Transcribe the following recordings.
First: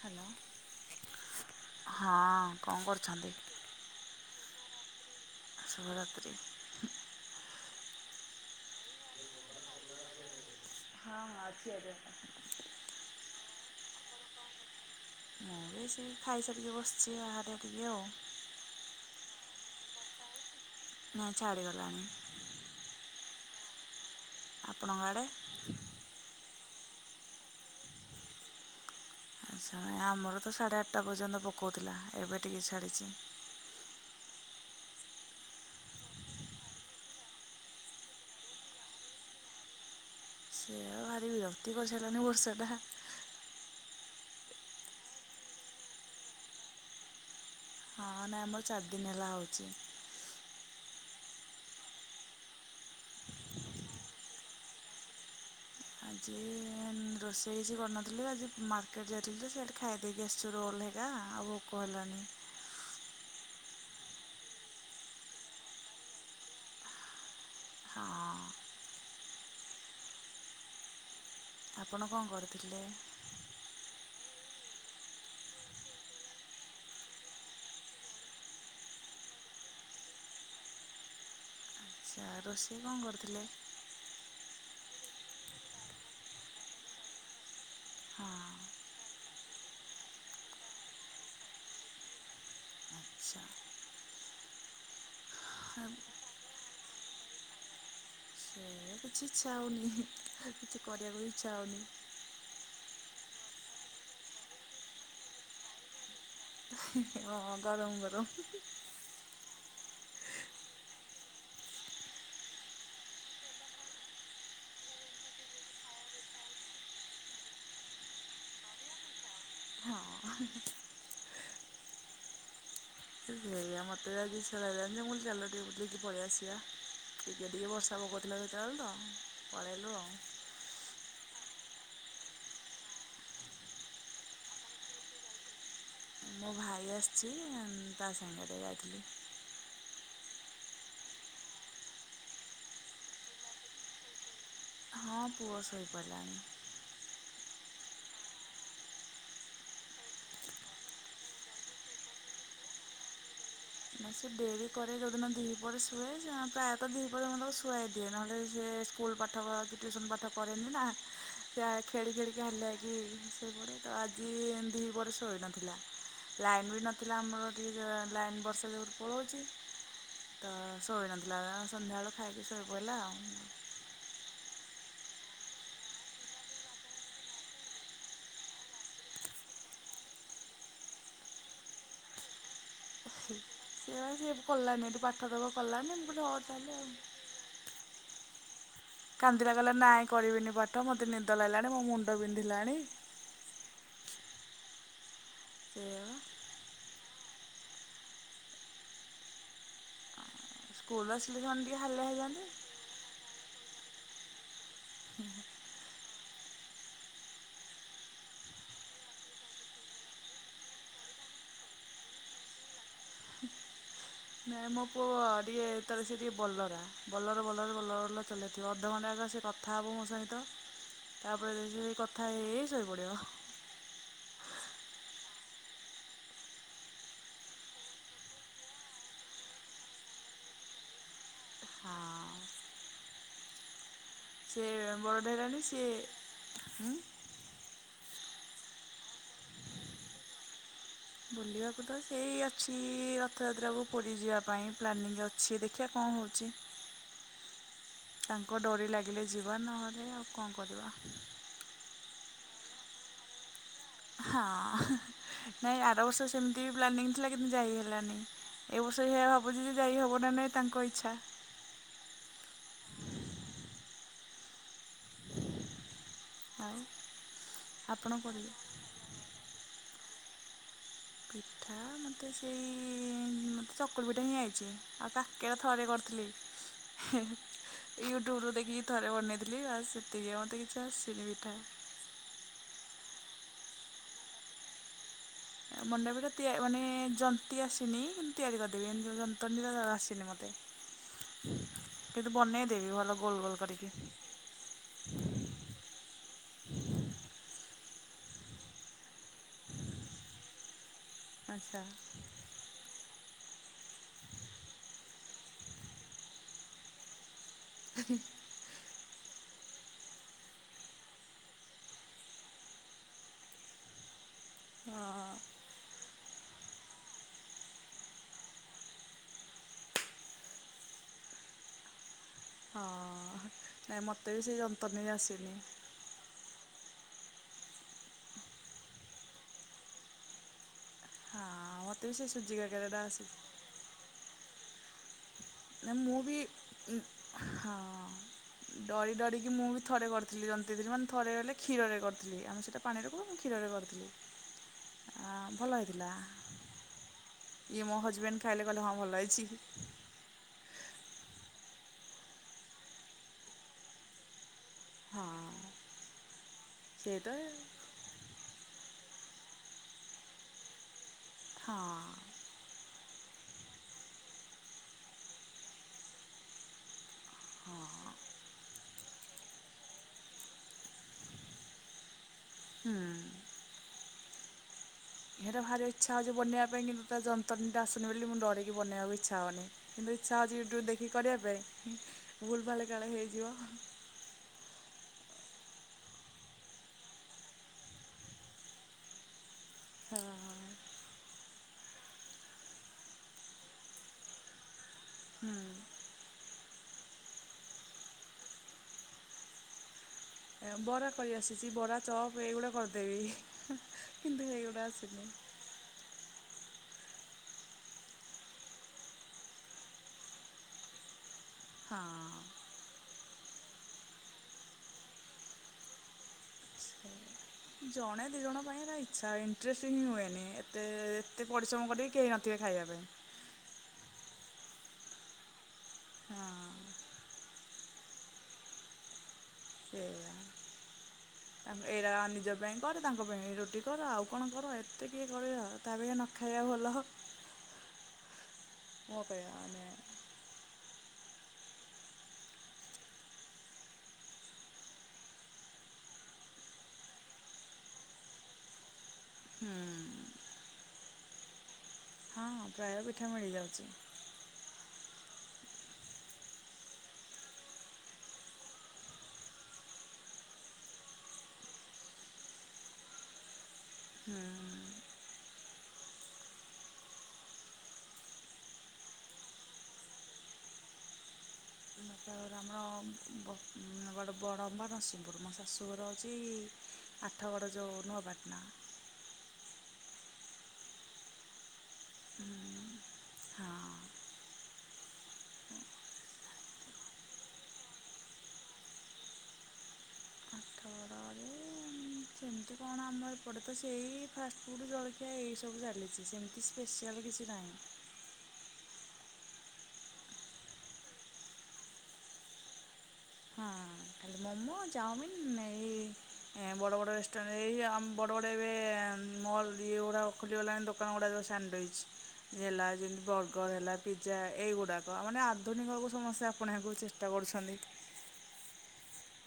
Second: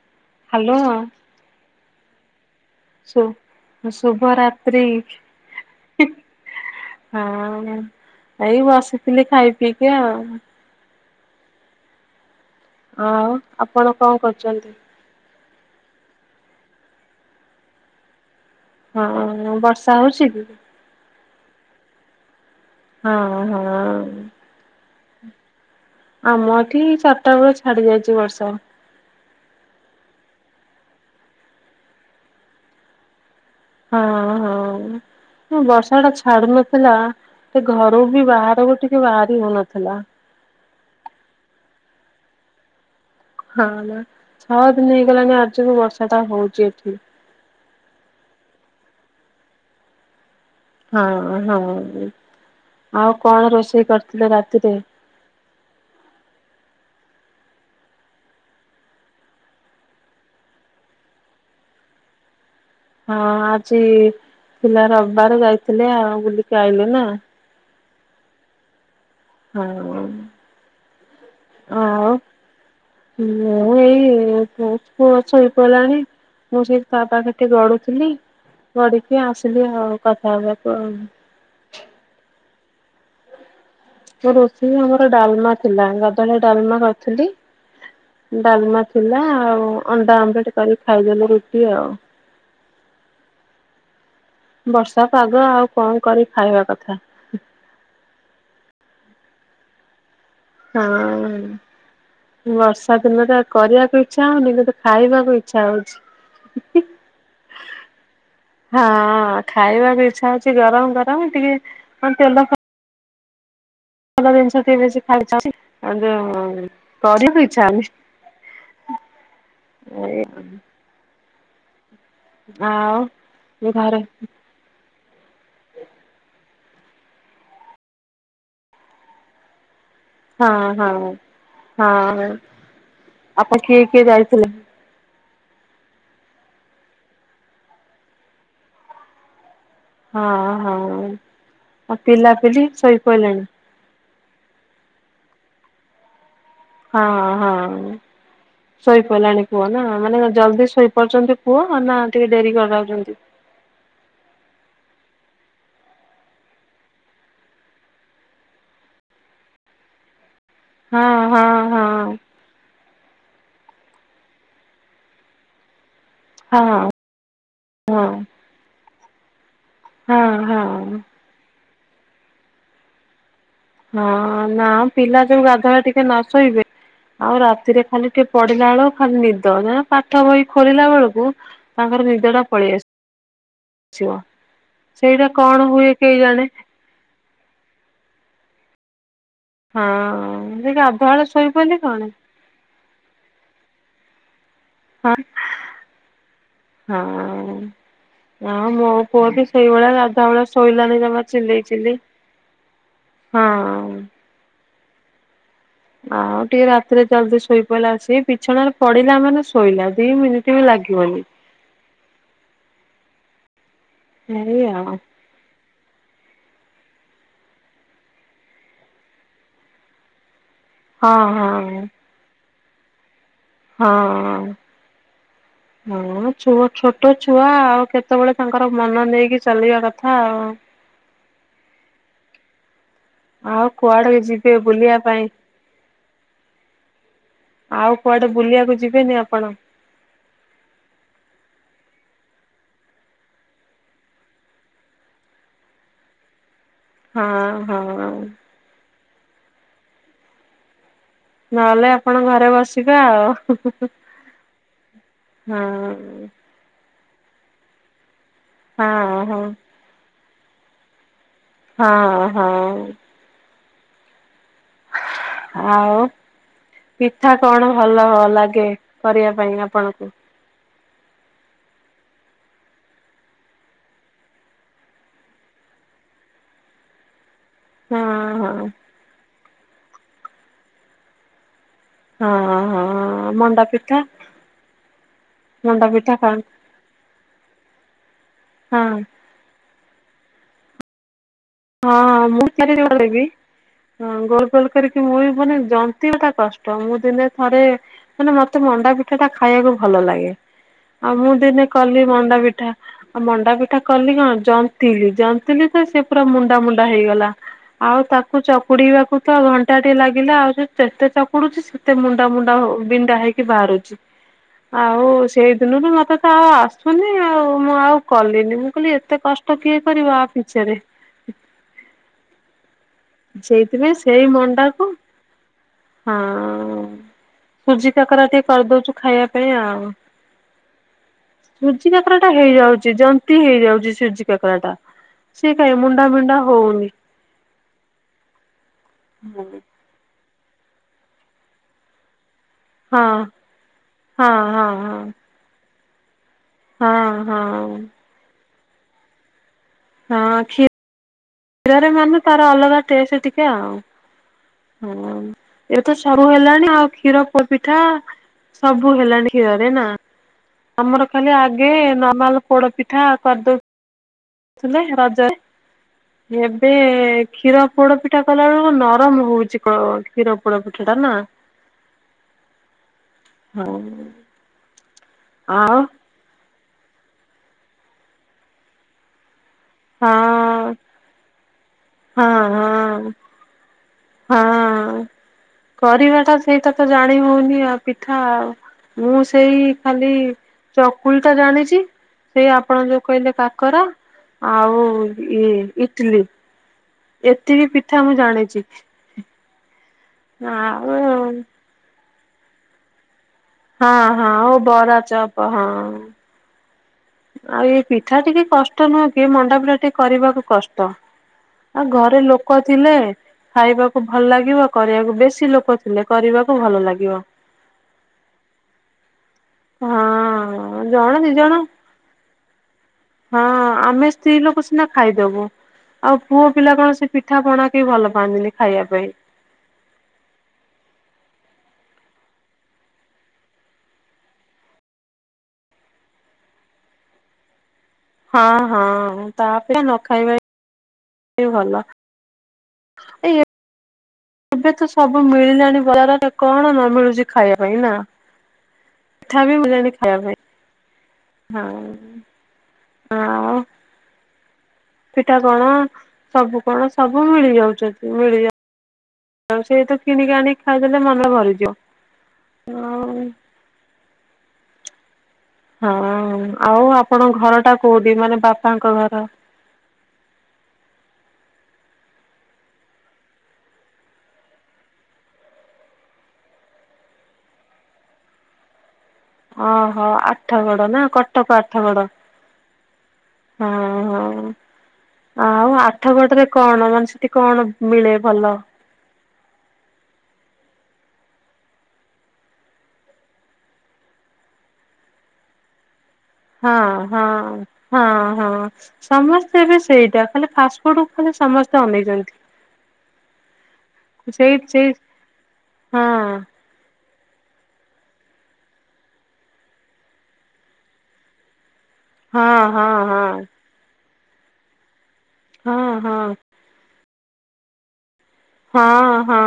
Hello hello ହଁ କଣ ଶୁ କରୁଛନ୍ତି? ଶୁଭରାତ୍ରି। ଶୁଭ ରାତ୍ରି। ହଁ ଏଇ ବସିଥିଲି ଖାଇ ପିଇକି ଆଉ। ହଁ ଅଛି ଆଜ ହଁ ଆପଣ କଣ କରୁଛନ୍ତି? ମୁଁ ସେ ଖାଇ ସରିକି ବସିଛି [unintelligible] ଟିକେ ଆଉ। ହଁ ବର୍ଷା ହଉଛି କି? ନାଁ ଛାଡ଼ି ଗଲାଣି। ହଁ ହଁ। ଆପଣଙ୍କ ଆଡ଼େ? ଆମ ଏଠି ଚାରିଟା ବେଳେ ଛାଡି ଯାଇଛି ବର୍ଷା। ଆଚ୍ଛା ଆମର ତ ସାଢ଼େ ଆଠଟା ପର୍ଯ୍ୟନ୍ତ ପକଉଥିଲା ଏବେ ଟିକିଏ ଛାଡ଼ିଛି। ହଁ ହଁ। ବର୍ଷା ଟା ଛାଡୁ ନଥିଲା ଟି ଘରୁ ବି ବାହାରକୁ ଟିକେ ବାହାରି ହଉନଥିଲା। ଏ ଭାରି ବିରକ୍ତି କରିସାରିଲାଣି ବର୍ଷ ଟା। ହଁ ନା ଛଅ ଦିନ ହେଇଗଲାଣି ଆଜିକୁ ବର୍ଷା ଟା ହଉଛି ଏଠି। ହଁ ନାଇଁ ଆମର ଚାରି ଦିନ ହେଲା ହଉଛି। ହଁ ହଁ ଆଉ କଣ ରୋଷେଇ କରିଥିଲେ ରାତିରେ? ଆଜି ରୋଷେଇ କିଛି କରିନଥିଲି ଆଜି ମାର୍କେଟ ଯାଇଥିଲୁ ତ ସେଇଠି ଖାଇଦେଇକି ଆସିଛୁ ରୋଲ୍ ହେ ଆ ଆଉଭୋକ ହେଲାଣିି। ହଁ ଆଜି ଥିଲା ରବିବାର ଯାଇଥିଲେ ଆଉ ବୁଲିକି ଆଇଲେ ନା। ହଁ। [unintelligible] ଆପଣ କଣ କରୁଥିଲେ? ହୁଁ ମୁଁ ଏଇ ପୁଅ ଛୋ ଶୋଇପଡିଲାଣି ମୁଁ ସେଇ ତା ପାଖରେ ଟିକେ ଗଡୁଥିଲି। ଗଡିକି ଆସିଲି ଆଉ କଥା ହେବାକୁ। ଆଛା ରୋଷେଇ କଣ କରୁଥିଲେ? ରୋଷେଇ ଆମର ଡାଲମା ଥିଲା ଗାଧୁଆ ବେଳେ ଡାଲମା କରିଥିଲି। ହଁ ଡାଲମା ଥିଲା ଆଉ ଅଣ୍ଡା ଅମଲେଟ କରିକି ଖାଇଦେଲେ ରୁଟି ଆଉ। ଆଚ୍ଛା। ବର୍ଷା ପାଗ ଆଉ କଣ କରି ଖାଇବା କଥା। ସେ କିଛି ଇଛା ହଉନି। କିଛି ହଁ। କରିବାକୁ ଇଚ୍ଛା ହଉନି ବର୍ଷା ଦିନରେ କରିବାକୁ ଇଚ୍ଛା ହଉନି କିନ୍ତୁ ଖାଇବାକୁ ଇଚ୍ଛା ହଉଛି। ହଁ ଗରମ ଗରମ। ହଁ ଖାଇବା କୁ ଇଚ୍ଛା ହଉଛି ଗରମ ଗରମ ଟିକେ କଣ ତେଲ [unintelligible] କିନ୍ତୁ କରିବାକୁ ଇଚ୍ଛା ହଉନି। ହଁ। ଆଉ ମତେ ବି ଘରେ ଆଉ କିଛି [unintelligible] ମୁଁ କହିଲି ଚାଲ ଟିକେ ବୁଲି ଦେଇକି ପଳେଇ ଆସିବା। ଟିକେ ଟିକେ ବର୍ଷା ପକଥିଲା ସେତେବେଳେ ତ ପଳେଇଲୁ ଆଉ। ହଁ ହଁ ହଁ। ଆପଣ କିଏ କିଏ ଯାଇଥିଲେ? ମୋ ଭାଇ ଆସିଚି ତା ସାଙ୍ଗରେ ଯାଇଥିଲି। ହଁ ହଁ। ଆଉ ପିଲାପିଲି ଶୋଇପଇଲେଣି? ହଁ ପୁଅ ଶୋଇପାଇଲାଣିି। ହଁ ହଁ। ଶୋଇପଇଲାଣି ପୁଅ ନା। ମାନେ ଜଲଦି ଶୋଇପଡୁଛନ୍ତି ପୁଅ ନା ଟିକେ ଡେରି କରାଉଛନ୍ତି। ନା ସେ ଡେରି କରେ ଯଉଦିନ ଦି ପହରେ ଶୁଏ ପ୍ରାୟତଃ ଦିପହ ରେ ମୁଁ ତାକୁ ଶୁଆଇ ଦିଏ। ନହେଲେ ସେ ସ୍କୁଲ ପାଠ କି ଟ୍ୟୁସନ ପାଠ କରନି ନା। ହଁ ହଁ ଯାହା ହଁ ଖେଳି ଖେଳି ଯାହା ହେଲେ ବି ଶୋଇପଡ଼େ ତ ଆଜି ଏମିତି ଦିପହରେ ଶୋଇନଥିଲା। ହଁ ଲାଇନ ହଁ ବି ନଥିଲା ଆମର ଟିକେ ଲାଇନ ବର୍ଷା ଯୋଗୁ ପଳଉଚି। ହଁ ତ ହଁ। ଶୋଇନ [unintelligible] ସନ୍ଧ୍ୟାବେଳୁ ଖାଇକି ଶୋଇପଇଲା ଆଉ। ହଁ ନା ପିଲା ଯୋଉ [unintelligible] ଟିକେ ନ ଶୋଇବେ ଆଉ ରାତିରେ ଖାଲି ଟିକେ ପଢିଲା ବେଳକୁ ଖାଲି ନିଦ। ଆ ପାଠ ବହି ଖୋଲିଲା ବେଳକୁ ତାଙ୍କର ନିଦ ଟା ପଳେଇ ଆସ ନା ସିଏ ପଢ଼ିଲାନି ସେଇଟା ପାଠ ତକ କଣ ହୁଏ କଲାନି, ମୁଁ କହିଲି କେଇଜାଣେ ହଉ ତାହେଲେ ଆଉ। କାନ୍ଦିଲା କହିଲା ହଁ ନାଇଁ କରିବିନି ସେ ପାଠ, ମୋତେ ଗାଧୁଆବେଳେ ନିଦ ଲାଗିଲାଣି ଶୋଇପଇଲେ ମୋ କଣ ମୁଣ୍ଡ ପିନ୍ଧିଲାଣି [unintelligible] ସେଇୟା ପା। ହଁ। ଆ ମୋ ପୁଅ ବି ସେଇଭଳିଆ ଗାଧୁଆବେଳେ ଶୋଇଲାନି ସ୍କୁଲ ଜମା ଆସିଲେ ସେମାନେ ଚିଲେଇ ଟିକେ ଚିଲେଇ, ହାଲିଆ ହେଇଯାଆନ୍ତି। ହଁ। ଆଉ ଟିକେ ରାତିରେ ଜଲଦି ଶୋଇ ପଡ଼ିଲା। ସେ ବିଛଣାରେ ପଡିଲା ମାନେ ଶୋଇଲା ଦି ମିନିଟ ବି ଲାଗିବନି। ଏଇ ନାଇଁ ମୋ ଆଉ ପୁଅ ଟିକେ ତାପରେ ସିଏ ଟିକେ ବଲରା। ବଲର ବଲର ବଲର ବଲର ଚଲେଇଥିବ ଅଧଘଣ୍ଟା ଆଗ ସେ କଥା ହେବ ମୋ ସହିତ ହଁ ତାପରେ ଧିରେ ହଁ ଧିରେ କଥା ହେଇ ହେଇ ଶୋଇ ପଡିବ। ହଁ। [inaudible] ହଁ ଛୋ ଛୋଟ ଛୁଆ ଆଉ କେତେବେଳେ ତାଙ୍କର ମନ ନେଇକି ଚାଲିବା କଥା ଆଉ। ହଁ। ଆଉ କୁଆଡେ କୁ ଯିବେ ସେ ବୁଲିବା ପାଇଁ? ବଡ଼ଟେ ହେଲାଣି ସିଏ ହୁଁ ଆଉ କୁଆଡେ ବୁଲିବାକୁ ଯିବେନି ଆପଣ? ବୁଲିବାକୁ ତ ସେଇ ଅଛି ରଥଯାତ୍ରାକୁ ପୁରୀ ଯିବା ପାଇଁ ପ୍ଲାନିଂ ଅଛି। ଦେଖିବା କଣ ହଉଛି। [inaudible] ହଁ, ହଁ। ତାଙ୍କ ଡୋରି ଲାଗିଲେ ଯିବା ନହେଲେ ଆଉ କଣ କରିବା। ନହେଲେ ଆପଣ ଘରେ ବସିବେ ଆଉ। ହଁ। ନାଇଁ ଆର ବର୍ଷ ସେମିତି ପ୍ଲାନିଂ ଥିଲା କିନ୍ତୁ ଯାଇ ହେଲାନି। ଏ ବର୍ଷ ହଁ ଏଇଆ ହଁ ଭାବୁଚି ଯେ ଯାଇ ହେବ ନା ନାହିଁ ତାଙ୍କ ଇଚ୍ଛା। ହଁ ହଁ। ଆଉ ଆଉ ପିଠା କଣ ଭଲ ଆପଣ କରିବେ। ଲାଗେ? କରିବା ପାଇଁ ଆପଣଙ୍କୁ। ପିଠା ମୋତେ ସେଇ ମତେ ଚକୁଳି ପିଠା ହିଁ ଆଇଚି। ଆଉ କା କେରା ଥରେ କରିଥିଲି। ହଁ ୟୁଟ୍ୟୁବ ରୁ ହଁ ଦେଖିକି ଥରେ ବନେଇଥିଲି ବାସ୍ ସେତିକି। ମତେ କିଛି ଆସିନି ପିଠା। ହଁ ହଁ ମଣ୍ଡା ପିଠା ମଣ୍ଡା ପିଠା ମଣ୍ଡାପିଠା ତିଆ ଖାଆନ୍ତି ମାନେ ଯନ୍ତୀ ଆସିନି ଏମିତି ତିଆରି କରିଦେବି ହଁ। ଏମିତି ଜନ୍ତିବା ଆସିନି ମତେ ହଁ କିନ୍ତୁ ବନେଇଦବି ଭଲ ଗୋଲ ଗୋଲ କରିକି। ଗୋଲୋଗୋଲ କରିକି ମୁବି ବନେଇ ଜନ୍ତିବାଟା କଷ୍ଟ ମୁଁ ଦିନେ ଥରେ ମାନେ ମତେ ମଣ୍ଡା ପିଠା ଟା ଖାଇବାକୁ ଭଲ ଲାଗେ। ଆଉ ମୁଁ ଦିନେ ଆଚ୍ଛା କଲି ମଣ୍ଡା ପିଠା ଆଉ ମଣ୍ଡା ପିଠା କଲି କଣ ଜନ୍ତିଲି, ଜନ୍ତିଲି ତ ସେ ପୁରା ମୁଣ୍ଡା ମୁଣ୍ଡା ହେଇଗଲା। ଆଉ ତାକୁ ଚ କୁଡ଼ିବାକୁ ତ ଘଣ୍ଟାଟେ ଲାଗିଲା ଆଉ ଯେତେ ଚକୁଡୁଛି ସେତେ ମୁଣ୍ଡା ମୁଣ୍ଡା ହୋ ବିଣ୍ଡା ହେଇକି ବାହାରୁଛି। [inaudible] ଆଉ ସେଇ ଦିନଠୁ ମୋତେ ତ ଆଉ ଆସୁନି ଆଉ ମୁଁ ଆଉ କଲିନି ମୁଁ କହିଲି ଏତେ କଷ୍ଟ କିଏ କରିବ ଆ ପିଛାରେ। [inaudible] ହଁ ନାଇଁ ମୋତେ ବି ସେଇ ଜନ୍ତ ଦେଇ ଆସିନି। ହଁ। ସୁଜି କାକରା ଟିକେ କରିଦଉଛୁ ଖାଇବା ପାଇଁ ଆଉ। ହଁ ସୁଜି ମୋତେ ବି କାକରା ସେ ଟା ସୁଜି ହେଇଯାଉଛି କାକରାଟା ଜନ୍ତି ଆସିଛି ହେଇଯାଉଛି ସୁଜି କାକରା ଟା। ସେ କାଇଁ ନା ମୁଣ୍ଡା ମୁଁ ବି ବିଣ୍ଡା ହଉନି। ହଁ ଡରି ଡରି କି ହଁ ମୁଁ ବି ଥରେ କରିଥିଲି ଜନ୍ତିଥିଲି ମାନେ ଥରେ ହେଲେ କ୍ଷୀରରେ କରିଥିଲି ଆମେ ସେଇଟା ପାଣିରେ ହୁଏ ମୁଁ କ୍ଷୀରରେ କରିଥିଲି। ହଁ ହଁ ହଁ ଆ ଭଲ ହେଇଥିଲା। ହଁ ହଁ ଇଏ ମୋ ହଜବେଣ୍ଡ ଖାଇଲେ କହିଲେ ହଁ ଭଲ ହେଇଛି। ହଁ ଖି କ୍ଷୀରରେ ମାନେ ତାର ଅଲଗା ଟେଷ୍ଟ ଟିକେ ଆଉ। ହଁ ଏବେ ତ ସବୁ ହେଲାଣି ଆଉ କ୍ଷୀର ସେଇଟା ପୋ ପିଠା ସବୁ ହେଲାଣି କ୍ଷୀରରେ ନା ଆମର ଖାଲି ଆଗେ ହଁ ନବା ପୋଡ ପିଠା କରିଦଉ ଥିଲେ ରଜରେ ଏବେ କ୍ଷୀର ପୋଡ ପି ପିଠା କଲା ବେଳକୁ ନରମ ହଉଚି କ କ୍ଷୀର ପୋଡ ପିଠା ଟା ନା। ହୁଁ। ହଁ। ହେରା ଆଉ ଭାରି ଇଚ୍ଛା ହଉଛି ବନେଇବା ପାଇଁ କିନ୍ତୁ ତା ଯନ୍ତଣି ଟା ଆସୁନି ବୋଲି ମୁ ଡରିକି ବନେଇବାକୁ ଇଛା ହଉନି। ହଁ କିନ୍ତୁ ଇଚ୍ଛା ହେଉଛି ୟୁଟ୍ୟୁବ ଦେଖିକି କରିବା ପାଇଁ ହଁ ଭୁଲ ଭାଲ କାଳେ ହେଇଯିବ। ହଁ ଆଁ। କରିବାଟା ସେଇଟା ତ ଜାଣି ହଉନି ଆଉ ପିଠା ଆଉ ମୁଁ ସେଇ ଖାଲି ହଁ। ଚକୁଳିଟା ଜାଣିଚି ସେ ଆପଣ ଯୋଉ କହିଲେ କାକରା ଆଉ ଇ ହୁଁ ଇଟିଲି। ଏତିକି ପିଠା ମୁଁ ଜାଣିଛି। ଆଉ ବରା କରି ଆସିଛି ବରା ଚପ୍ ଏଇଗୁଡା କରିଦେବି। ହଁ ହଁ କିନ୍ତୁ ଓ ହେଇଗୁଡ଼ା ବରା ଆସିନି ଚପ ହଁ। ଆଉ ଏଇ ପିଠା ଟିକେ କଷ୍ଟ ନୁହେଁ କି ଏ ମଣ୍ଡାପିଠା ଟିକେ କରିବାକୁ କଷ୍ଟ। ଆଉ ହଁ। ଘରେ ଲୋକ ଥିଲେ ଖାଇବାକୁ ଭଲ ଲାଗିବ କରିବାକୁ ବେଶୀ ଲୋକ ଥିଲେ କରିବାକୁ ଭଲ ସେ ଲାଗିବ। ଜଣେ ଦି ଜଣ ପାଇଁ ଏରା ଇଚ୍ଛା ହୁଏ ଇନ୍ତ୍ରେଷ୍ଟ୍ ହିଁ ହୁଏନି ହଁ ଏତେ ଜଣେ ଦି ଏତେ ଜଣ ପରିଶ୍ରମ କରିକି କେହି ନଥିବେ ଖାଇବା ପାଇଁ ହଁ ଆମେ ସ୍ତ୍ରୀ ଲୋକ ସିନା ଖାଇଦବୁ। ଆଉ ହଁ। ପୁଅ ପିଲା କଣ ସେ ପିଠା ପଣା କେହି ଭଲ ପାଆନ୍ତିନି ଖାଇବା ପାଇଁ। ସେଇଆ ତା ଏଇରା ନିଜ ପାଇଁ କରେ ତାଙ୍କ ପାଇଁ ରୋଟି କର ଆଉ କଣ କର ଏତେ କିଏ କରିବ? ତା ଅପେକ୍ଷା ନ ଖାଇବା ଭଲ ହ। ହଁ ହଁ ତା କହିବା ଅପେକ୍ଷା ମାନେ ନ ଖାଇବା ହିଁ ଭଲ। ଏଇ ଏ ଏବେ ତ ସବୁ ମିଳିଲାଣି ବଜାରରେ କଣ ନ ମିଳୁଛି ଖାଇବା ପାଇଁ ନା। ମିଠା ବି ମୁଁ ଯାଏନି ଖାଇବା ପାଇଁ। ହଁ। ହଁ ପ୍ରାୟ ପିଠା ମିଳିଯାଉଛି। ପିଠା କଣ ସବୁ କଣ ସବୁ ମିଳି ଯାଉଛନ୍ତି ମିଳିଆ ଯାଉଚି ସେଇ ତ କିଣିକି ଆଣି ଖାଇଦେଲେ ମନ ଭରିଯିବ ଆଉ। ହଁ। ହଁ ଆଉ ଆପଣ ଘର ଟା କୋଉଠି ମାନେ ବାପାଙ୍କ ଘର। ଆମର ବ ବଡ ବଡ଼ମ୍ବା ନରସିଂପୁର ମୋ ଶାଶୁଘର ହେଉଚି ଆଠଗଡ଼ ଯେଉଁ ନୂଆପାଟନା। ଓହୋ ଆଠଗଡ ନା କଟକ ଆଠଗଡ। ହୁଁ ହଁ ହଁ। ଆଉ ଆଠ ଗଡରେ କଣ ମାନେ ସେଠି କଣ ମିଳେ ଭଲ। ଆଠଗଡ଼ ରେ ସେମିତି କଣ ଆମ ଆମ ଏପଟେ ତ ସେଇ ଫାଷ୍ଟଫୁଡ଼୍ ଜଳଖିଆ ଏଇ ସବୁ ଚାଲିଛି ସେମିତି ହଁ ସ୍ପେଶସିଆଲ୍ ହଁ। କିଛି ନାହିଁ। ହଁ ହଁ। ସମସ୍ତେ ଏବେ ସେଇଟା ଖାଲି ଫାଷ୍ଟଫୁଡ କୁ ଖାଲି ସମସ୍ତେ ଅନେଇଛନ୍ତି। ହଁ ଖାଲି ସେଇ ମୋମୋ ସେଇ ଚାଉମିନ୍ ଏଇ ହଁ ଏ ବଡ ବଡ ରେଷ୍ଟୁରାଣ୍ଟ ଏଇ ଆମ ବଡ ବଡ ଏବେ ମଲ୍ ଇଏ ଗୁଡାକ ଖୋଲିଗଲାଣି ଦୋ କଣ ଗୋଟା ଯୋଉ ସାଣ୍ଡୱିଚ୍ ହଁ ହେଲା ହଁ ହଁ ଯେମିତି ବଗର ହେଲା। ପିଜା ଏଇଗୁଡ଼ାକ ମାନେ ହଁ ଆଧୁନିକକୁ ହଁ। ସମସ୍ତେ ଆପଣେଇବାକୁ ଚେଷ୍ଟା କରୁଛନ୍ତି। ହଁ ହଁ।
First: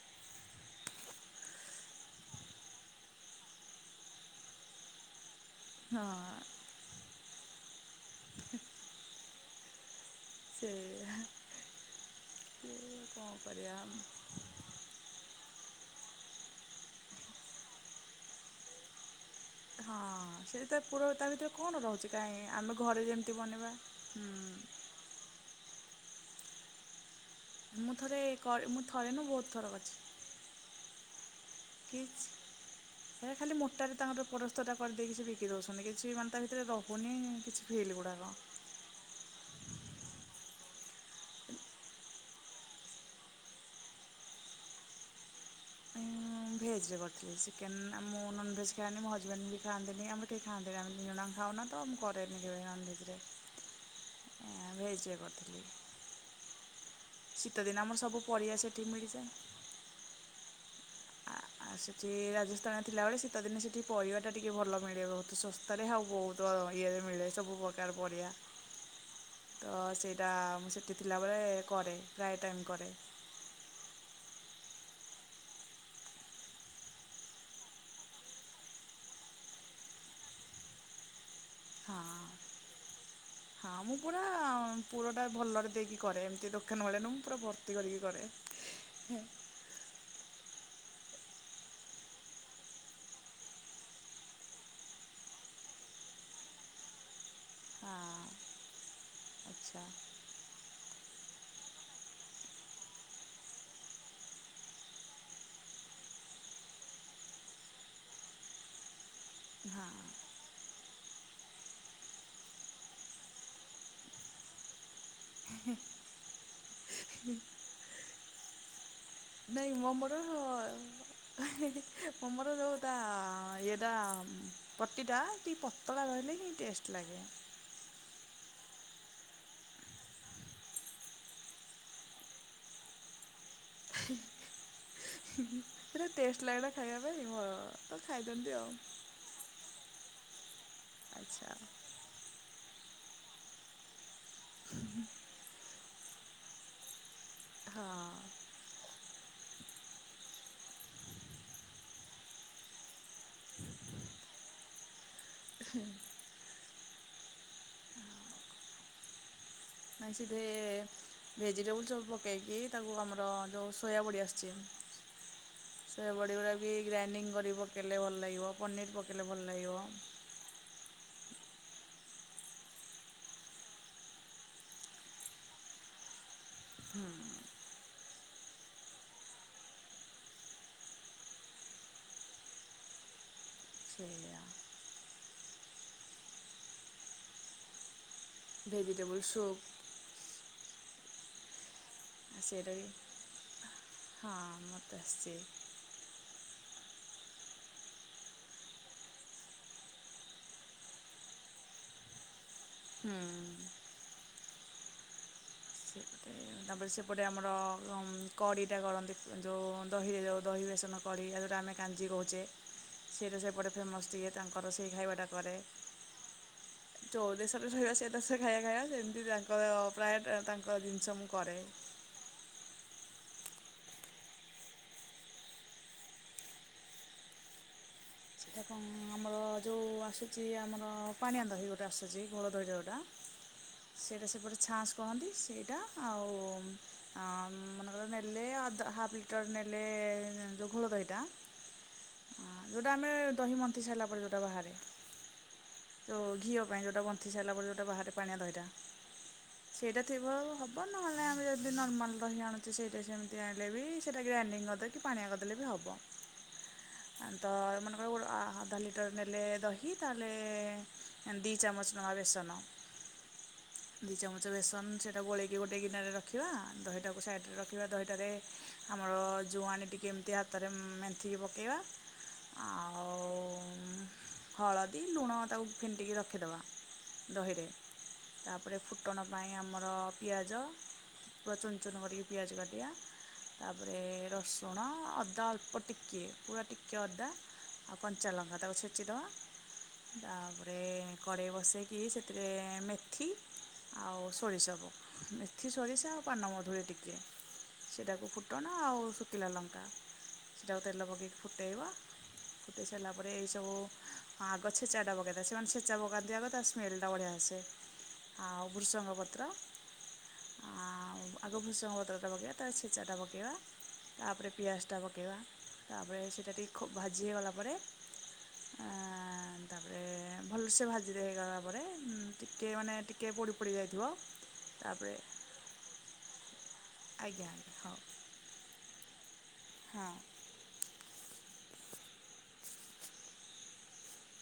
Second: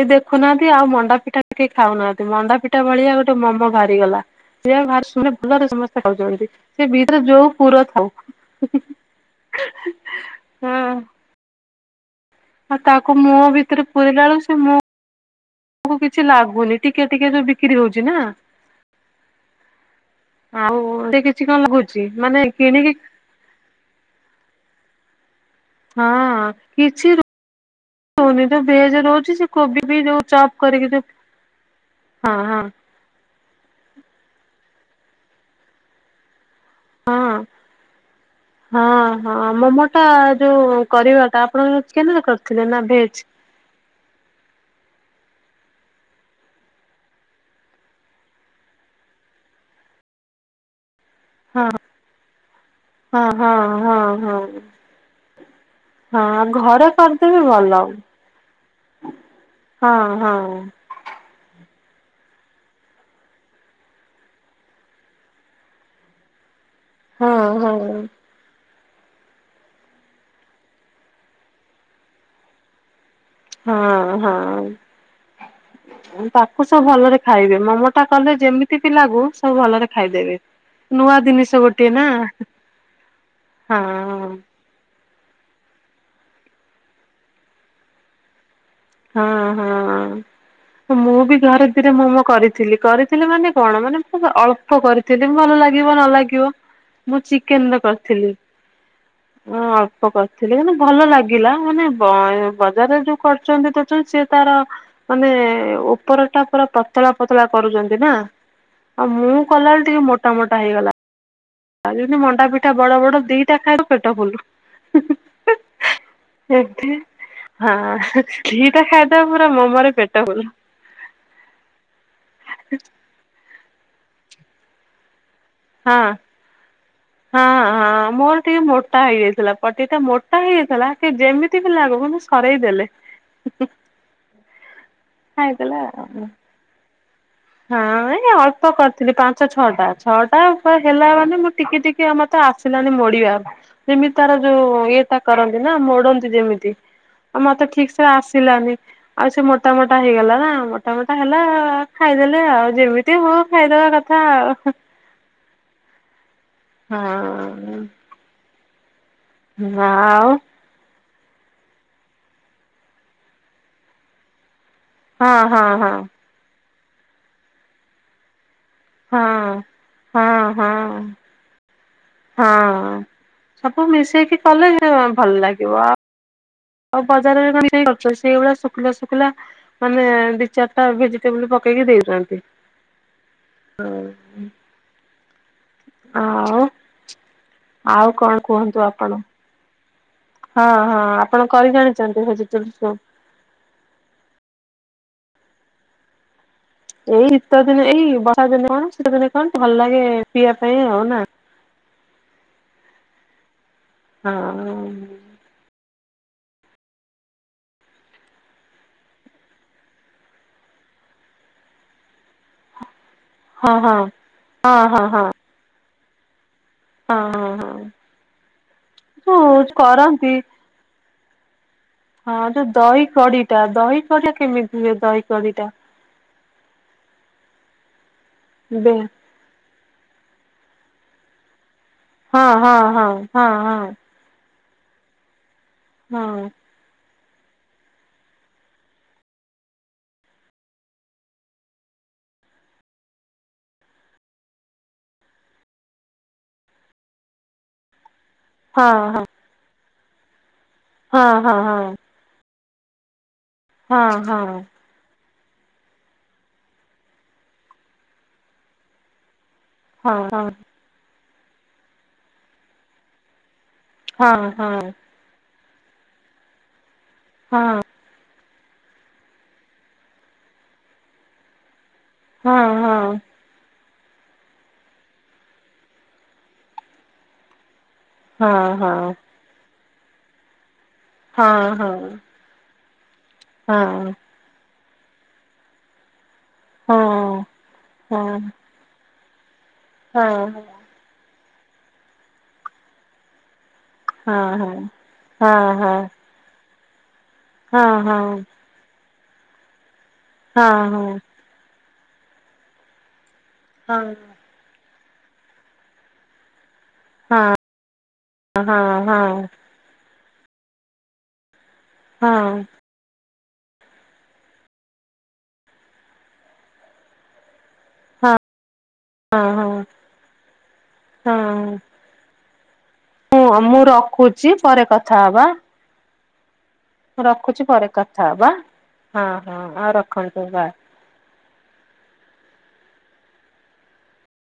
ଏଇ ଦେଖୁନାହାନ୍ତି ଆଉ ମଣ୍ଡା ପିଠା କେହି ଖାଉ ନାହାନ୍ତି ମଣ୍ଡା ପିଠା ଭଳିଆ ଗୋଟେ ମୋମୋ ବାହାରି ଗଲା। ସେଆ କୁ ଭାରୀ ଶୁଆ ମାନେ ଭଲରେ ସମସ୍ତେ ହଁ ଖାଉଛନ୍ତି ସେ ଭିତରେ ଯୋଉ ପୁର ଥାଉ। ସେଇଆ। ସେ ଆଉ ତାକୁ କଣ ମୋମ କରିବା ଭିତରେ ପୁରେଇଲା ବେଳୁକୁ ସେ ମୋ ଟୁକୁ କିଛି ଲାଗୁନି ଟିକେ ଟିକେ ଯୋଉ ବିକ୍ରି ହଉଛି ନା। ହଁ ସେଇ ଆଉ ତା ପୁର ସେ ତା କିଛି ଭିତରେ କଣ ଲାଗୁଛି ରହୁଛି ମାନେ କାଇଁ ଆମେ କିଣିକି ଘରେ ଯେମତି। ଦି ବନେଇବା ହୁଁ। ହଁ କିଛି ମୁଁ ଥରେ କ ରହୁନି ଯୋଉ ମୁଁ ଭେଜ ଥରେ ନୁହଁ ରହୁଛି ବହୁତ ସେ ଥର କୋବି କରିଛି ବି ଯୋଉ। ଚପ୍ କରିକି ଯେଉ। କିଛି। ସେ ଖାଲି ମୋଟାରେ ତାଙ୍କର ପରସ୍ତ ଟା କରିଦେଇକି ସେ ବିକି ଦଉଛନ୍ତିି କିଛି ମାନେ ତା ଭିତରେ ରହୁ ଉନି ହଁ। କିଛି ଫିଲ ଗୁଡ଼ାକ। ହଁ ହଁ ମୋମୋ ଟା ଯୋଉ କରିବାଟା ଆପଣ ଚିକେନ ରେ କରିଥିଲେ ନା ଭେଜ। ମୁ ଭେଜ୍ ରେ କରିଥିଲି ଚିକେନ ଆ ମୁଁ ନନଭେଜ୍ ଖାଏନି ମୋ ହଜବେଣ୍ଡ ବି ଖଆନ୍ତିିନି ଆମର କେହି ଖାଆନ୍ତିନି ଆମେ ଦି ଜଣ। ଖାଉନା ହଁ ତ ମୁଁ କରେନି କେବେ ନନଭେଜ୍ ରେ ହଁ ହଁ ହଁ ହଁ। ଆଁ ଭେଜ୍ ରେ କରିଥିଲି। ହଁ ଘରେ। କରିଦେବେ ଭଲ ଶୀତଦିନେ ଆମର ସବୁ ପରିବା ସେଠି ମିଳିଯାଏ। ହଁ ହଁ। ଆ। ଆଉ ସେଠି ରାଜସ୍ଥାନରେ ଥିଲାବେଳେ ଶୀତଦିନେ ସେଠି ପରିବାଟା ଟିକେ ଭଲ ମିଳେ ବହୁତ ସସ୍ଥାରେ ଆଉ ବହୁତ। ତ ଇଏରେ ମିଳେ ହଁ ସବୁ ହଁ ପ୍ରକାର ପରିବା। ତ ସେଇଟା ମୁଁ ସେଠି ଥିଲାବେଳେ କରେ ପ୍ରାୟ ଟାଇମ୍ କରେ। ହଁ ହଁ। [inaudible] ତାକୁ ସବୁ ଭଲରେ ଖାଇବେ ମୋମୋ ଟା କଲେ ଯେମିତି ଭି ଲାଗୁ ସବୁ ଭଲରେ ଖାଇଦେବେ। ନୂଆ ଦିନିଷ ଗୋଟେ। ହଁ ହଁ ମୁଁ ପୁରା। ପୁରଟା ଭଲରେ ଦେଇକି କରେ ଏମିତି ଦୋକାନ ଭଳିଆ ନୁହଁ ମୁଁ ପୁରା ଭର୍ତ୍ତି କରିକି କରେ। ହଁ ହଁ। ମୁଁ ବି ଘରେ ଦିନେ ମୋମ କରିଥିଲି କରିଥିଲି ମାନେ କଣ ମାନେ ପୁରା ଅଳ୍ ଳ୍ପ କରିଥିଲି ଭଲ ଲାଗିବ ନ ଲାଗିବ। ହ ମୁଁ ଚିକେନର କରିଥିଲି ଆଚ୍ଛା ଅଳ୍ପ କରି ଥିଲି ମାନେ ଭଲ ଲାଗିଲା ମାନେ ବୟ ବଜାରରେ ଯୋଉ କରଛନ୍ତି ତ ସିଏ ତାର। ମାନେ ଓପର ଟା ପୁରା ପତଳା ପତଳା କରୁଛନ୍ତି ନା। ଆଉ ମୁଁ କଲାବେଳେ ହଁ ଟିକେ ମୋଟା ମୋଟ ହେଇଗଲା। ଯେମତି ମଣ୍ଡା ପିଠା ବଡ ବଡ ଦି ଟା ଖାଇବ ପେଟ ଫୁଲୁ। [unintelligible] ଧିଟା ଖାଇଦେବ ପୁରା ମୋମ ରେ ପେଟ ଫୁଲ। ହଁ ମୋ ମୋର ଯୋଉଟା ଏଇଟା ପତିଟା ଟି ହଁ ପତଳା ରହିଲେ ହିଁ ଟେଷ୍ଟ ଲାଗେ। ହଁ ହଁ ମୋର ଟିକେ ମୋଟା ହେଇଯାଇଥିଲା। ପତି ଟା ମୋଟା ହେଇଯାଇଥିଲା କି ଯେମିତି ଥିଲା ଆଗକୁ ମୁଁ ସରେଇ ଦେଲେ। ହୁଁ ହୁଁ, ଖାଇଦେଲା ସେଟା ଆଉ। ଟେଷ୍ଟ ଲାଗିଲା ଖାଇବା ପାଇଁ ବି ମୋର ହଁ ଏ ଅଳ୍ପ କରିଥିଲି ପାଞ୍ଚ ଛଅଟା। ଛଅଟା ଉପରେ ହେଲା ମାନେ ଆଚ୍ଛା ମୁଁ ଟିକେ ଟିକେ କିଏ ଆମର ତ ଆସିଲାନି ମୋଡିବାର। ସେମିତି ତାର ଯୋଉ ଇଏ ତା କରନ୍ତି ନା ମୋଡନ୍ତି ଯେମିତି। ଆଉ ମତେ ଠିକ୍ ହଁ ସେ ଆସିଲାନି। ଆଉ ସେ ମୋଟା ମୋଟା ହେଇଗଲା ନା ମୋଟାମୋଟା ହେଲା। ଖାଇଦେଲେ ଆଉ ଯେମିତି ହଉ ଖାଇଦବା କଥା ଆଉ। ହଁ। ଆଜି ଆଉ ଭେ ଭେଜିଟେବୁଲ ଚପ୍ ପକେଇକି ତାକୁ ଆମର ଯୋଉ ସୋୟା ବଡ଼ି ଆସିଛି। ହଁ ହଁ ହଁ ସୋୟା ବଡ଼ି ଗୁଡ଼ା ବି ଗ୍ରାଇଣ୍ଡିଙ୍ଗ କରି ପକେଇଲେ ଭଲ ଲାଗିବ। ପନିର ହଁ ହଁ ହଁ। ହଁ, ସବୁ ମିଶେଇକି କଲେ ଭଲ ଲାଗିବ ଆ ଆଉ ବଜାରରେ। [unintelligible] ସେଇଗୁଡା ଶୁଖିଲା ଶୁଖିଲା ମାନେ ଦି ଚାରିଟା ଭେଜିଟେବୁଲ ପକେଇକି ଦେଉଛନ୍ତି। ହଁ। ସେଇଆ ଆଉ ଆଉ କ'ଣ କୁହନ୍ତୁ ଆପଣ ଭେଜିଟେବୁଲ ସୁପ୍। ହଁ ହଁ ଆପଣ କରି ଜାଣି ସେଇଟା ବି। ହଁ ମତେ ଆସଛି। ଏଇ ଶୀତ ଦିନେ ଏଇ ବର୍ଷା ଦିନେ କ'ଣ ଶୀତ ଦିନେ କ'ଣ ଭଲ ଲାଗେ ପିଇବା ପାଇଁ ଆଉ ନା। ହୁଁ। ହଁ। ସେପଟେ ତାପରେ ସେପଟେ ଆମର କଡେଇଟା କରନ୍ତି ଯୋଉ ଦହିରେ ଯୋଉ ଦହି ବେସନ କଡେଇ ଆଯୋଉଟା ଆମେ କାଞ୍ଜି କହୁଛେ। ସେଇଟା ସେପଟେ ହଁ ହଁ ଫେମସ୍ ଟିକେ ତାଙ୍କର ହଁ ସେଇ ହଁ ହଁ ହଁ ହଁ ଖାଇବାଟା କରେ। ହଁ ଚୋଉଦଶରେ ହଁ ରହିବା ସେଇଟା ସେ ଖାଇବା ଖାଇବା ସେମିତି ଯୋଉ ତାଙ୍କର ପ୍ରାୟ କରନ୍ତି ତାଙ୍କର ଜିନିଷ ମୁଁ କରେ। ହଁ ଯୋଉ ଦହି କଡିଟା ଦହି କଡିଆ କେମିତି ହୁଏ ଦହି କଡିଟା? ଏବଂ ବେ ଆମର ଯୋଉ ଆସୁଛି ଆମର ପାଣିଆ ଦହି ଗୋଟେ ଆସୁ ଯେଇ ହଁ ଘୋଳଦହି ହଁ ଯୋଉଟା ହଁ ହଁ ସେ ସେପଟେ ଛାଞ୍ଚ କୁହନ୍ତି। ସେଇଟା ଆଉ ହଁ ଅଁ ମନେକର ନେଲେ ହାଫଜା ହାଫ୍ ଲିଟର ନେଲେ ଯୋଉ ଘୋଳ ଦହିଟା ତ ଆମେ ଦହି ମନ୍ଥି ସାରିଲା ପରେ ଯୋଉଟା ବାହାରେ। ତ ଘିଅ ପାଇଁ ଯୋଉଟା ମନ୍ଥି ସାରିଲା ପରେ ଯୋଉଟା ବାହାରେ ପାଣିଆ ଦହି ଟା ହଁ ସେଇଟା ଥିବ ହବ ନହେଲେ ହଁ ଆମେ ଯଦି ହଁ। ନର୍ମାଲ ଦହି ଆଣୁଛେ ସେଇଟା ସେମି ତି ଆଣିଲେ ବି ହଁ ସେଇଟା ହଁ ଗ୍ରାଇଣ୍ଡିଙ୍ଗ କରିଦେ କି ପାଣିଆ କରିଦେଲେ ବି ହବ। ତ ଏମାନଙ୍କର ଗୋଟେ ଆ ଅଧା ଲିଟର ନେଲେ ଦହି ହଁ ତାହେଲେ ହଁ ଦି ଚାମଚ ନବା ବେସନ। ଦି ହଁ ଚାମଚ ହଁ ହଁ ହଁ ବେସନ ସେ ତାକୁ ଗୋଳେଇକି ଗୋଟେ ଗିନାରେ ରଖିବା ଦହିଟାକୁ ସାଇଡରେ ହଁ। ରଖିବା ଦହିଟାରେ ଆମର ଜୁଆଣି ଟିକିଏ ଏମତି ହାତରେ ମେନ୍ଥିକି ପକେଇବା। ହଁ ଆଉ ହଁ ହୁଁ ହଳଦୀ, ଲୁଣ ତାକୁ ଫେଣ୍ଟିକି ରଖିଦବା ଦହିରେ ହଁ ତାପରେ ହଁ ହଁ। ଫୁଟଣ ପାଇଁ ଆମର ପିଆଜ ପୁରା ଚୁନ ହଁ ହଁ ହଁ ହଁ ହଁ ଚୁନ ହଁ। କରିକି ପିଆଜ କାଟିବା ହଁ ତାପରେ ରସ୍ ସୁଣ, ଅଦା ଅଳ୍ପ ଟିକେ ପୁରା ହଁ ଟିକେ ଅଦା ହଁ ଆଉ ହଁ କଞ୍ଚାଲଙ୍କା ତାକୁ ଛେଚି ଦବା। ହଁ ହଁ ତାପରେ କଡ଼େଇ ବସେଇକି ସେଥିରେ ମେଥି ଆଉ ହଁ ହଁ ସୋରିଷ ହଁ। କୁ ହଁ ହଁ ହଁ ମେଥି, ହଁ ସୋରିଷ ଆ ପାନମଧୁରି ଟିକେ, ସେଟାକୁ ଫୁଟଣ ଆଉ ଶୁଖିଲା ଲଙ୍କା। ଯୋଉ ତେଲ ପକେଇକି ଫୁଟେଇବ। ଫୁଟେଇ ସାରିଲା ପରେ ଏଇସବୁ ଆଗ ଛେଚାଟା ପକେଇଦେବ। ସେମାନେ ଛେଚା ପକାନ୍ତିି ଆଗ ତା ସ ସ୍ମେଲଟା ବଢ଼ିଆ ଆସେ, ହଁ ଆଉ ବୃଷଙ୍ଗ ପତ୍ର ଆଉ ଆଗ ଭୃଷଙ୍ଗ ପତ୍ରଟା ପକେଇବା, ତାପରେ ଛେ ଚାଟା ପକାଇବା, ତାପରେ ପିଆଜଟା ପକାଇବା, ତାପରେ ସେଇଟା ଟିକ ଖୁବ୍ ଭାଜି ହେଇଗଲା ପରେ ହଁ ଆଁ ହଁ। ତାପରେ ଭଲସେ ଭାଜିଦେଇଗଲା ପରେ ଉଁ ଟିକେ ମାନେ ଟିକେ ମୁଁ ପୋଡି ପୋଡି ମୁଁ ଯାଇଥିବ। ରଖୁଛି ପରେ ତାପରେ କଥା ହଉ ଆଜ୍ଞା ରଖୁଛି ଆଜ୍ଞା ପରେ ହଉ କଥାହବା, ହଁ- ହଁ ହଉ ରଖନ୍ତୁ ବାଏ।